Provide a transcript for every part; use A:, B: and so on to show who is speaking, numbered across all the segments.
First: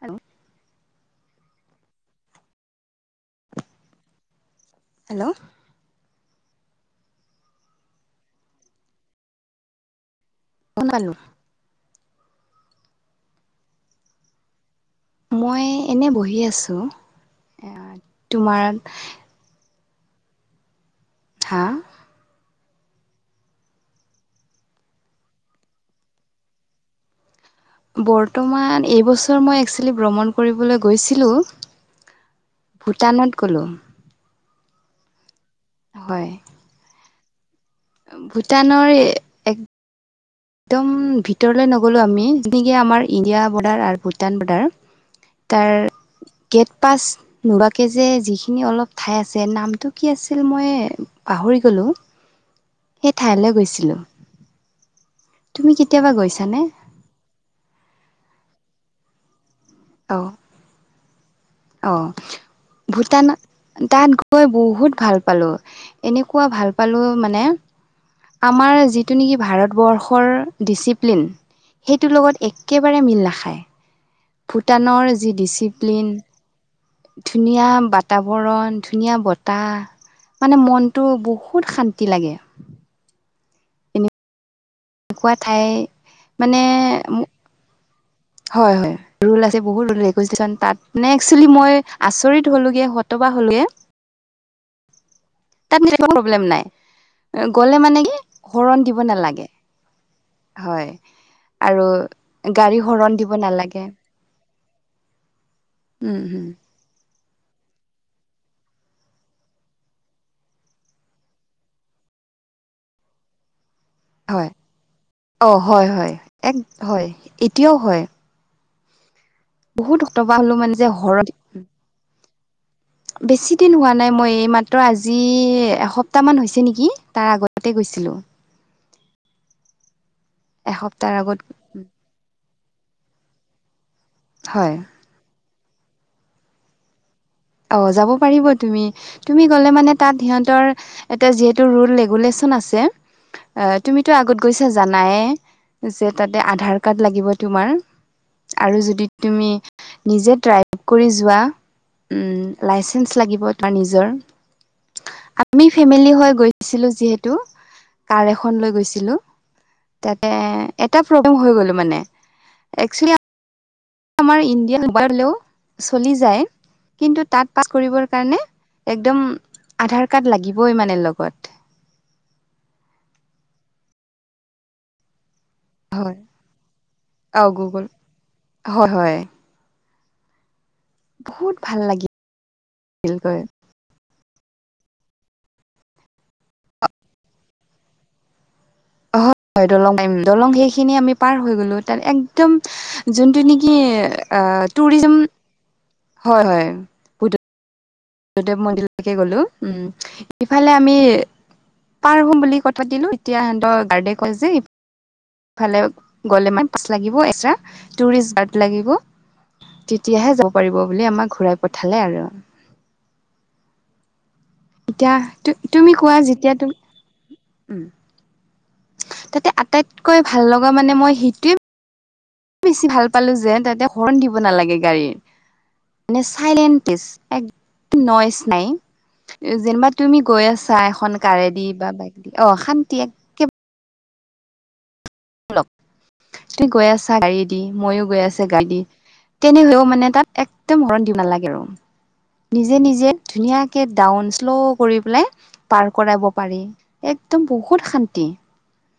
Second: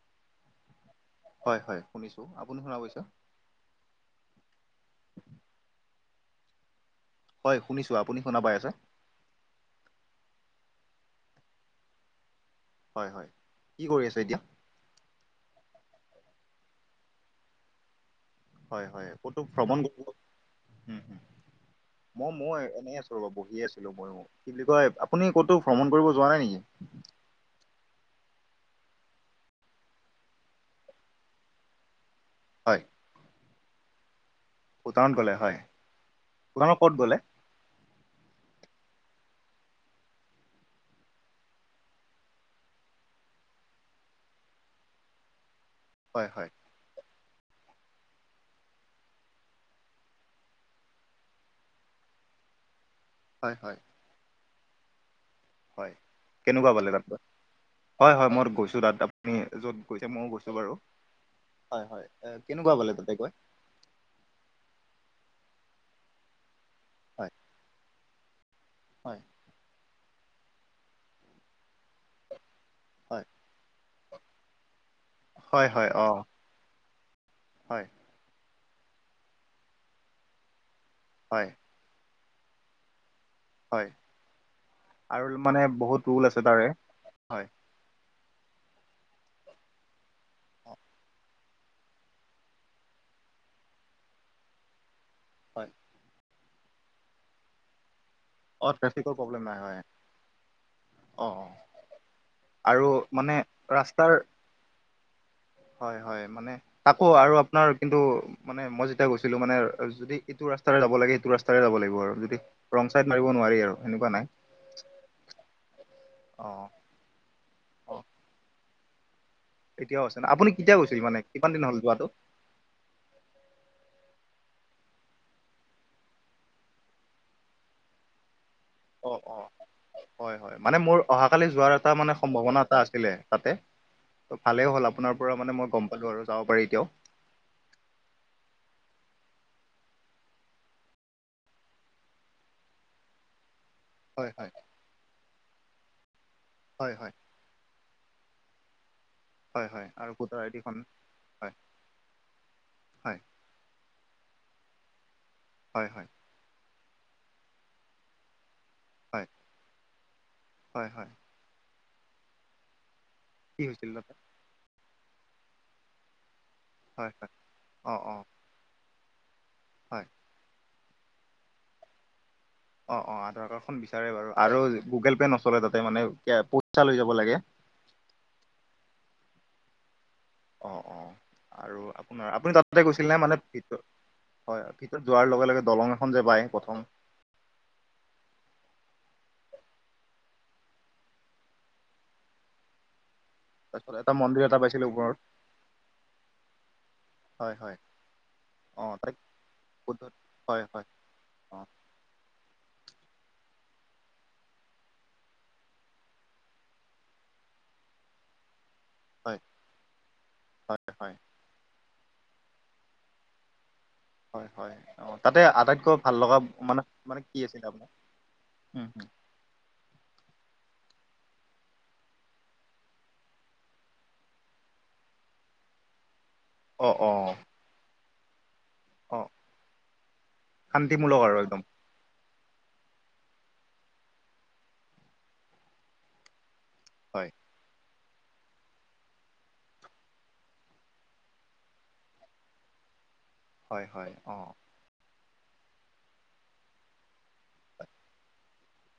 A: Hello
B: হয় হয় শুনিছো আপুনি শুনা পাইছা।
A: হেল্ল'
B: হয় শুনিছো আপুনি শুনা পাই আছে?
A: বনালো।
B: হয় হয় কি কৰি আছে এতিয়া?
A: মই এনেই বহি আছোঁ, এয়াত।
B: হয় হয় ক'তো ভ্ৰমণ [unintelligible]
A: হা
B: ম মই এনেই আছো। তল বহি আছিলো মই অ, কি বুলি কয় আপুনি ক'তো ভ্ৰমণ কৰিব যোৱা নাই নেকি?
A: বৰ্তমান এইবছৰ মই একচুৱেলি ভ্ৰমণ কৰিবলৈ গৈছিলো।
B: হয়
A: ভূটানত গ'লো।
B: ভূটানত গ'লে হয়।
A: হয়।
B: ভূটান ক'ত গ'লে?
A: ভূটানৰ এক তম ভিতৰলে নগলো আমি যেনেকে আমাৰ ইণ্ডিয়া বৰ্ডাৰ আৰু ভূটান বৰ্ডাৰ। তাৰ
B: হয় হয়।
A: গেট পাচ নোবাকে যে যিখিনি অলপ ঠাই আছে নামটো কি আছিল মই পাহৰি গ'লো। সে ঠাইলৈ
B: হয় হয়
A: গৈছিলোঁ।
B: হয়
A: গৈছানে
B: কেনেকুৱা পালে তাত গৈ হয় হয় মই গৈছো তাত আপুনি য'ত গৈছে
A: অ
B: ময়ো গৈছো বাৰু। হয়
A: অ
B: হয় কেনেকুৱা বলে তাতে
A: ভূটান
B: গৈ
A: তাত গৈ বহুত ভাল পালো এনেকুৱা ভাল পালো
B: হয়
A: মানে আমাৰ
B: হয়
A: যিটো নেকি ভাৰতবৰ্ষৰ ডিচিপ্লিন সেইটোৰ লগত এক- একেবাৰে
B: হয়
A: মিল নাখায়। ভূটানৰ যি
B: হয় হয় অ
A: ডিচিপ্লিন, ধুনীয়া
B: হয়
A: বাত তাবৰণ ধুনীয়া বতাহ মানে মনটো
B: হয়
A: বহুত শান্তি লাগে।
B: হয়
A: এনেকুৱা
B: আৰু
A: ঠাই
B: মানে বহুত ৰোল আছে
A: মানে
B: তাৰে হয়।
A: হয় হয়। ৰোল আছে বহুত ৰেগুলেশচন তাত, মানে একচুৱেলি মই আচৰিত হলোগে হতবা হ'লোগে।
B: হয়
A: তাত একো প্ৰব্লেম নাই, গলে মানে কি
B: অ
A: হৰণ দিব
B: ট্ৰেফিকৰ প্ৰব্লেম
A: নালাগে।
B: নাই হয়
A: হয়
B: অ অ
A: আৰু গাড়ী
B: আৰু
A: হৰণ
B: মানে
A: দিব নালাগে।
B: ৰাস্তাৰ হয়
A: উম
B: হয়
A: হুম।
B: মানে তাকো আৰু আপোনাৰ কিন্তু মানে মই যেতিয়া গৈছিলো মানে যদি এইটো ৰাস্তাৰে যাব লাগে এইটো ৰাস্তাৰে যাব লাগিব আৰু যদি ৰং চাইড মাৰিব নোৱাৰি আৰু। সেনেকুৱা নাই
A: হয় অ হয় হয়
B: অ
A: এক হয় এতিয়াও
B: অ
A: হয়। বহুত
B: এতিয়াও আছে না
A: হতবাক
B: আপুনি
A: হলো
B: কেতিয়া
A: যে
B: গৈছিল মানে কিমান দিন হ'ল যোৱাটো?
A: বেছিদিন হোৱা নাই মই এই মাত্ৰ আজি এসপ্তাহমান হৈছে নেকি তাৰ আগতে গৈছিলোঁ। [inaudible]
B: অ অ হয় হয় মানে মোৰ
A: এসপ্তাহৰ আগত
B: অহাকালি যোৱাৰ এটা মানে সম্ভাৱনা এটা আছিলে তাতে ত ভালে
A: হয়
B: হ'ল আপ- আপোনাৰ পৰা মানে মই গম পালোঁ আৰু যাব পাৰি এতিয়াও।
A: অ যাব পাৰিব তুমি। তুমি গ'লে মানে তাত সিহঁতৰ হেতৰ তাত যিহেতু ৰোল ৰেগুলেচন আছে। অ তুমিতো
B: হয়
A: আগত
B: হয়
A: গৈছা জানাইে যে তাতে আধাৰ
B: হয়
A: কাৰ্ড
B: হয়
A: লাগিব। তোমাৰ আৰু যদি তুমি
B: হয় হয় আৰু
A: নিজে
B: ভোটাৰ আইডিখন
A: ড্ৰাইভ কৰি যোৱা।
B: হয়
A: উম, লাইচেন্স
B: হয়
A: লাগিব ৰ নিজৰ। আপনি
B: হয় হয়
A: ফেমিলি হৈ গৈ ছিলোঁ যিহেতু, কাৰ এখন লৈ গৈছিলোঁ।
B: হয়
A: তাতে
B: হয়
A: এটা
B: হয়
A: প্ৰব্লেম হৈ গলোঁ মানে। এক্সুলী
B: কি হৈছিল তাতে?
A: আমাৰ ইণ্ডিয়ান হ'লেও চলি যায়,
B: হয়
A: কিন্তু
B: হয়
A: তাত পাছ
B: অ
A: কৰিবৰ
B: অ
A: কাৰণে একদম
B: হয়
A: আধাৰ কাৰ্ড লাগিবই মানে লগত।
B: অ' - অ', আধাৰ কাৰ্ডখন বিচাৰে বাৰু। আৰু গুগল পে নচলে তাতে মানে,
A: হয়
B: কে- পইচা লৈ যাব লাগে।
A: অ গুগল হয় - হয়।
B: অ' - অ'।
A: বহুত ভাল
B: আৰু
A: লাগিল
B: আপোনাৰ- আপুনি তাতে গৈছিল নে মানে
A: গৈ
B: ভিত হয়, ভিতৰত যোৱাৰ লগে - লগে দলং এখন যে পায় প্ৰথম।
A: হয়, দলং [inaudible] দলং সেইখিনি আমি পাৰ হৈ গলোঁ। তাত একদম যোনটো নি কি
B: তাৰপিছত এটা মন্দিৰ এটা
A: অ'
B: পাইছিলো
A: টুৰিজম
B: ওপৰত
A: হয় - হয়।
B: হয় - হয়।
A: [unintelligible] দেৱ
B: অ
A: মন্দিৰলৈকে
B: তাত
A: গ'লোঁ। উম,
B: বুদ্ধ হয়
A: ইফালে
B: হয়
A: আমি
B: অ
A: পাৰ হম বুলি কথা পাতিলোঁ, তেতিয়া সিহঁতৰ গাৰ্ডে কয় যে ফালে গ'লে মানে পাছ লাগিব এক্সট্ৰাৰা, টুৰিষ্ট গাৰ্ড লাগিব।
B: হয়
A: তেতিয়াহে যাব পাৰিব
B: হয়
A: বুলি
B: হয়
A: আমাক ঘূৰাই পঠালে আৰু।
B: হয় - হয়।
A: এতিয়া
B: অ' তাতে
A: তুমি
B: আটাইতকৈ ভাল
A: কোৱা
B: লগা
A: যেতিয়া তুমি
B: মানে - মানে কি আছিলে আপোনাৰ, উম - উম
A: টাইতকৈ ভাল লগা মানে মই সিটোৱে বেছি ভাল পালোঁ যে তাতে হৰ্ণ দিব নালাগে গাড়ীৰ। মানে ছাইলেণ্ট
B: অ
A: টিছ‌,
B: অ
A: একদম নইছ নাই।
B: অ
A: যেনিবা তুমি গৈ আছা এখন
B: শান্তিমূলক আৰু একদম
A: কাৰেদি বা বাইক দি, অ' শান্তি একেবাৰে তুমি গৈ আছা
B: হয়
A: গাড়ী দি, মইযো গৈ আছোঁ গাড়ী দি, তেনেহলেও মানে তাত একদম হৰ্ণ দিব নালাগে আৰু। নিজে - নিজে ধুনীয়াকে
B: হয় হয়
A: ডাউন
B: অ
A: শ্লো কৰি পেলাই পাৰ কৰাব পাৰি। একদম বহুত শান্তি।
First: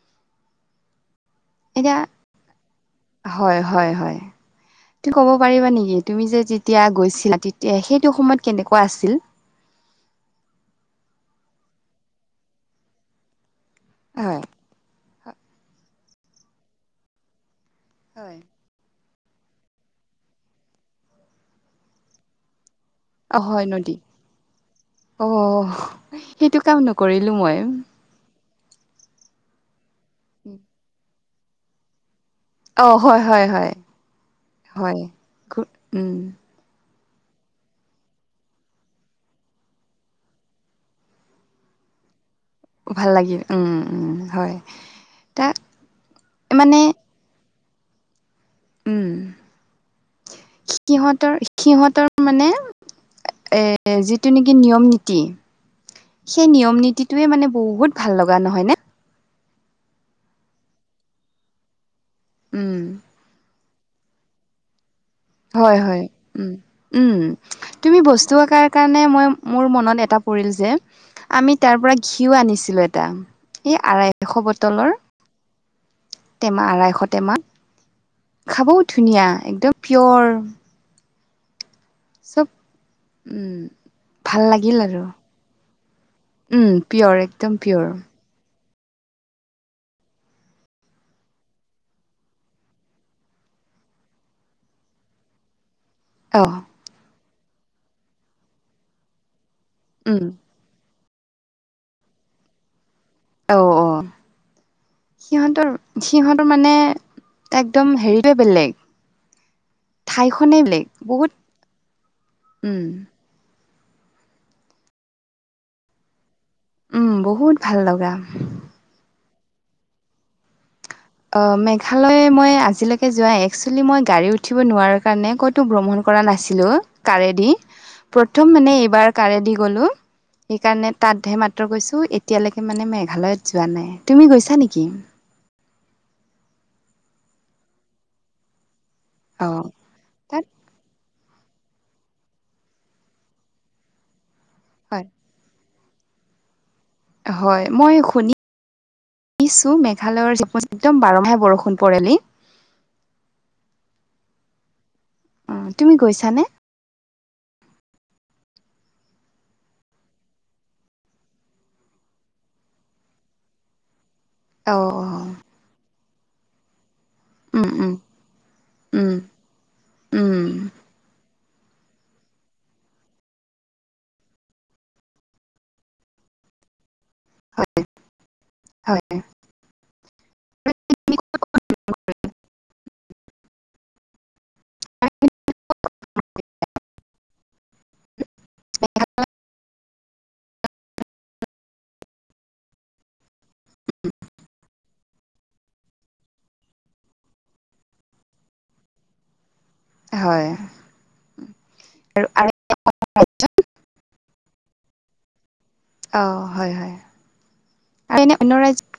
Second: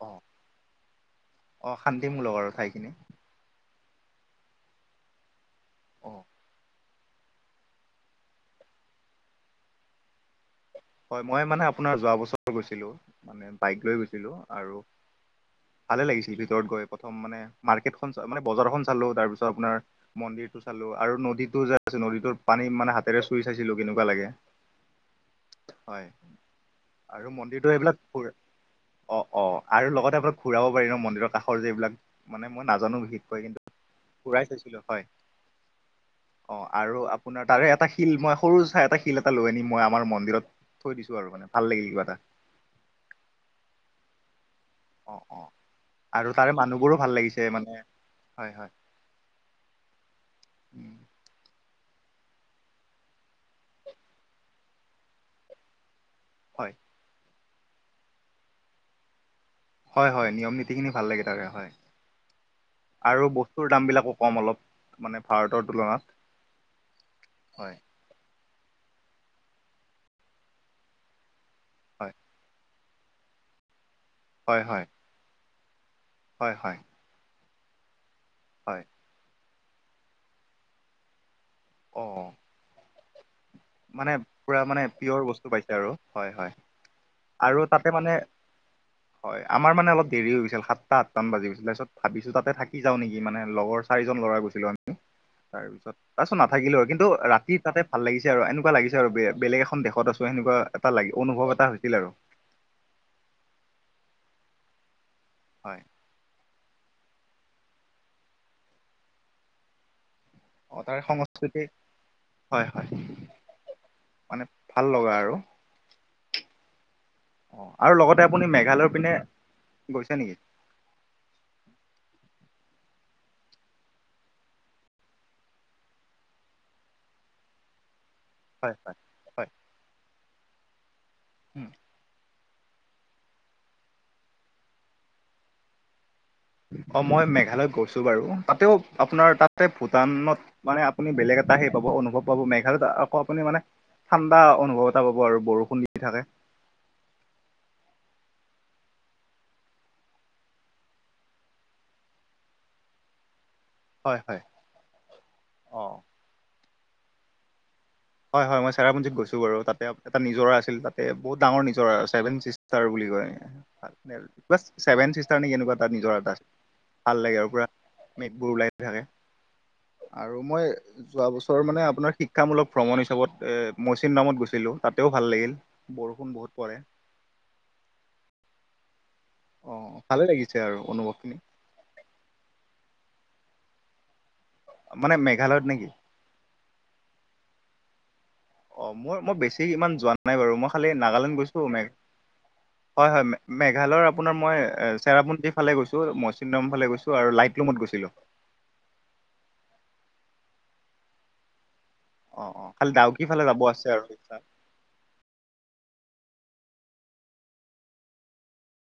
B: অ'। অ'
A: এতিয়া
B: শান্তিমূলক আৰু ঠাইখিনি।
A: হয় - হয় - হয়। তু ক'ব পাৰিবা নেকি
B: অ
A: তুমি যে যেতিয়া গৈছিলা তে তিয়া সেইটো সময়ত কেনেকুৱা আছিল?
B: হয়, মই মানে আপোনাৰ যোৱা বছৰ গৈছিলোঁ। মানে বাইক লৈ গৈছিলোঁ
A: হয়
B: আৰু ভালে লাগিছিল ভিতৰত গৈ প্ৰথম মানে মাৰ্কেটখন
A: হয়
B: মানে বজাৰখন চালোঁ। তাৰপিছত আপোনাৰ মন্দিৰটো চালোঁ আৰু নদীটো যে আছে, নদীটোৰ পানী মানে হাত
A: অ' হয় নদী। অ'
B: হয়
A: সেইটো কাম
B: আৰু
A: নকৰিলোঁ মই।
B: মন্দিৰটো এইবিলাক অ' - অ' আৰু লগতে আপোনাক ঘূৰাব পাৰি ন', মন্দিৰৰ কাষৰ যে এইবিলাক মানে মই
A: অ
B: নাজানো
A: হয়
B: বিশেষকৈ,
A: হয়
B: কিন্তু
A: হয়
B: ঘুৰাই চাইছিলোঁ, হয়।
A: উম
B: অ' আৰু আপোনাৰ তাৰে এটা শিল মই সৰু চাই এটা শিল এটা লৈ আনিম মই আমাৰ মন্দিৰত থৈ দিছোঁ আৰু মানে। ভাল লাগিল কিবা এটা।
A: ভাল লাগিল, উম - উম হয়।
B: অ' - অ',
A: তাক
B: আৰু তাৰে
A: মানে
B: মানুহবোৰো ভাল লাগিছে মানে, হয় - হয়।
A: উম,
B: উম,
A: সিহঁতৰ- সিহঁতৰ মানে এ যিটো নেকি নিয়ম নীতি সেই
B: হয়
A: নিয়ম নীতিটোৱে মানে বহুত ভাল লগা, নহয় নে?
B: হয় - হয়, নিয়ম নীতিখিনি ভাল লাগে তাৰে, হয়।
A: উম,
B: আৰু ব স্তুৰ দামবিলাকো কম অলপ। মানে ভাৰতৰ
A: হয় -
B: তুলনাত
A: হয়, উম। উম,
B: হয়
A: তুমি বস্তু আকাৰ কাৰণে মই- মোৰ মনত এটা পৰিল যে, আমি তাৰ পৰা
B: হয়
A: ঘিও আনিছিলোঁ এটা। এই আঢ়াইশ
B: হয় হয়
A: বটলৰ,
B: হয়
A: টেমা
B: হয়
A: আঢ়াইশ টেমা। খাবও
B: হয়
A: ধুনীয়া, একদম পিয়ৰ।
B: অ'।
A: উম
B: মানে
A: ভাল
B: পুৰা
A: লাগিল
B: মানে
A: আৰু
B: পিয়ৰ বস্তু পাইছে আৰু হয় হয়
A: উম পিয়'ৰ
B: আৰু
A: একদম
B: তাতে
A: পিয়'ৰ। [inaudible]
B: মানে হয় আমাৰ মানে অলপ দেৰি হৈ গৈছিল সাতটা আঠটা মান বাজি গৈছিল তাৰপিছত ভাবিছো তাতে থাকি যাওঁ নেকি লগৰ চাৰিজন ল'ৰা গৈছিলোঁ আমি তাৰপিছত তাৰপাছত
A: অ',
B: নাথাকিলো আৰু কিন্তু ৰাতি তাতে ভাল লাগিছে আৰু এনেকুৱা লাগিছে আৰু বেলেগ এখন দেশত
A: উম,
B: আছো সেনেকোৱা এটা লাগি অনুভৱ এটা হৈছিল আৰু।
A: অ অ সিহঁতৰ
B: হয়
A: সিহঁতৰ মানে একদম হেৰিটোৱে বেলেগ ঠাইখনেই
B: অ
A: বেলেগ
B: তাৰ
A: বহুত
B: সংস্কৃতি হয়
A: উম।
B: হয় মানে ভাল লগা আৰু।
A: উম বহুত
B: অঁ
A: ভাল
B: আৰু
A: লগা
B: লগতে আপুনি মেঘালয়ৰ পিনে গৈছে নেকি?
A: অঁ মেঘালয়ে মই আজিলৈকে যোৱা একসুৱেলি মই গাড়ী উঠিব নোৱাৰঁ কাৰণে ক'ত তো ভ্ৰমণ কৰা নাছিলো কাৰেদি। প্ৰথম মানে
B: হয় হয়
A: এইবাৰ কাৰে
B: হয়
A: দি গ'লো সেইকাৰণে তাতহে মাত্ৰ গৈছোঁ এতিয়ালৈকে মানে মেঘালয়ত যোৱা নাই তুমি গৈছা নেকি?
B: অ মই মেঘালয়ত গৈছো বাৰু তাতেও আপোনাৰ
A: অ
B: তাতে
A: তাত
B: ভূটানত মানে আপুনি বেলেগ এটা সেই পাব অনুভৱ পাব মেঘালয়ত আকৌ আপুনি মানে ঠাণ্ডা অনুভৱ এটা
A: হয়
B: পাব আৰু বৰষুণ দি থাকে।
A: হয় মই শুনি শুনিছো মেঘালয়ৰ একদম বাৰমাহে বৰষুণ পৰে বোলি।
B: হয় হয়।
A: অ তুমি গৈছানে?
B: হয় হয় মই চেৰাপুঞ্জীত গৈছোঁ বাৰু তাতে এটা নিজৰ আছিল তাতে বহুত ডাঙৰ নিজৰ ছেভেন ছিষ্টাৰ বুলি কয়।
A: অ
B: ছেভেন চিষ্টাৰ নে কেনেকুৱা তাত নিজৰ এটা। ভাল লাগে আৰু পুৰা
A: উম উম
B: মেঘবোৰ ওলাই থাকে।
A: উম
B: আৰু
A: উম
B: মই যোৱা বছৰ মানে আপোনাৰ শিক্ষামূলক ভ্ৰমণ হিচাপত মৌচিন নামত গুছিলোঁ তাতেও ভাল লাগিল বৰষুণ বহুত পৰে।
A: হয় হয়।
B: অ ভালে লাগিছে আৰু অনুভৱ খিনি। মানে মেঘালয়ত নেকি? অ মোৰ মই বেছি ইমান যোৱা নাই বাৰু মই খালি নাগালেণ্ড গৈছো
A: [inaudible]
B: হয় হয় মেঘালয়ৰ আপোনাৰ মই চেৰাপুঞ্জীৰ ফালে গৈছো মইচিম ফালে গৈছো আৰু লাইটলুমত গৈছিলো।
A: হয়।
B: অ
A: আৰু
B: অ খালি ডাউক ফালে যাব আছে আৰু
A: অ হয় হয় আৰু এনে অন্যান্য ৰাজ্য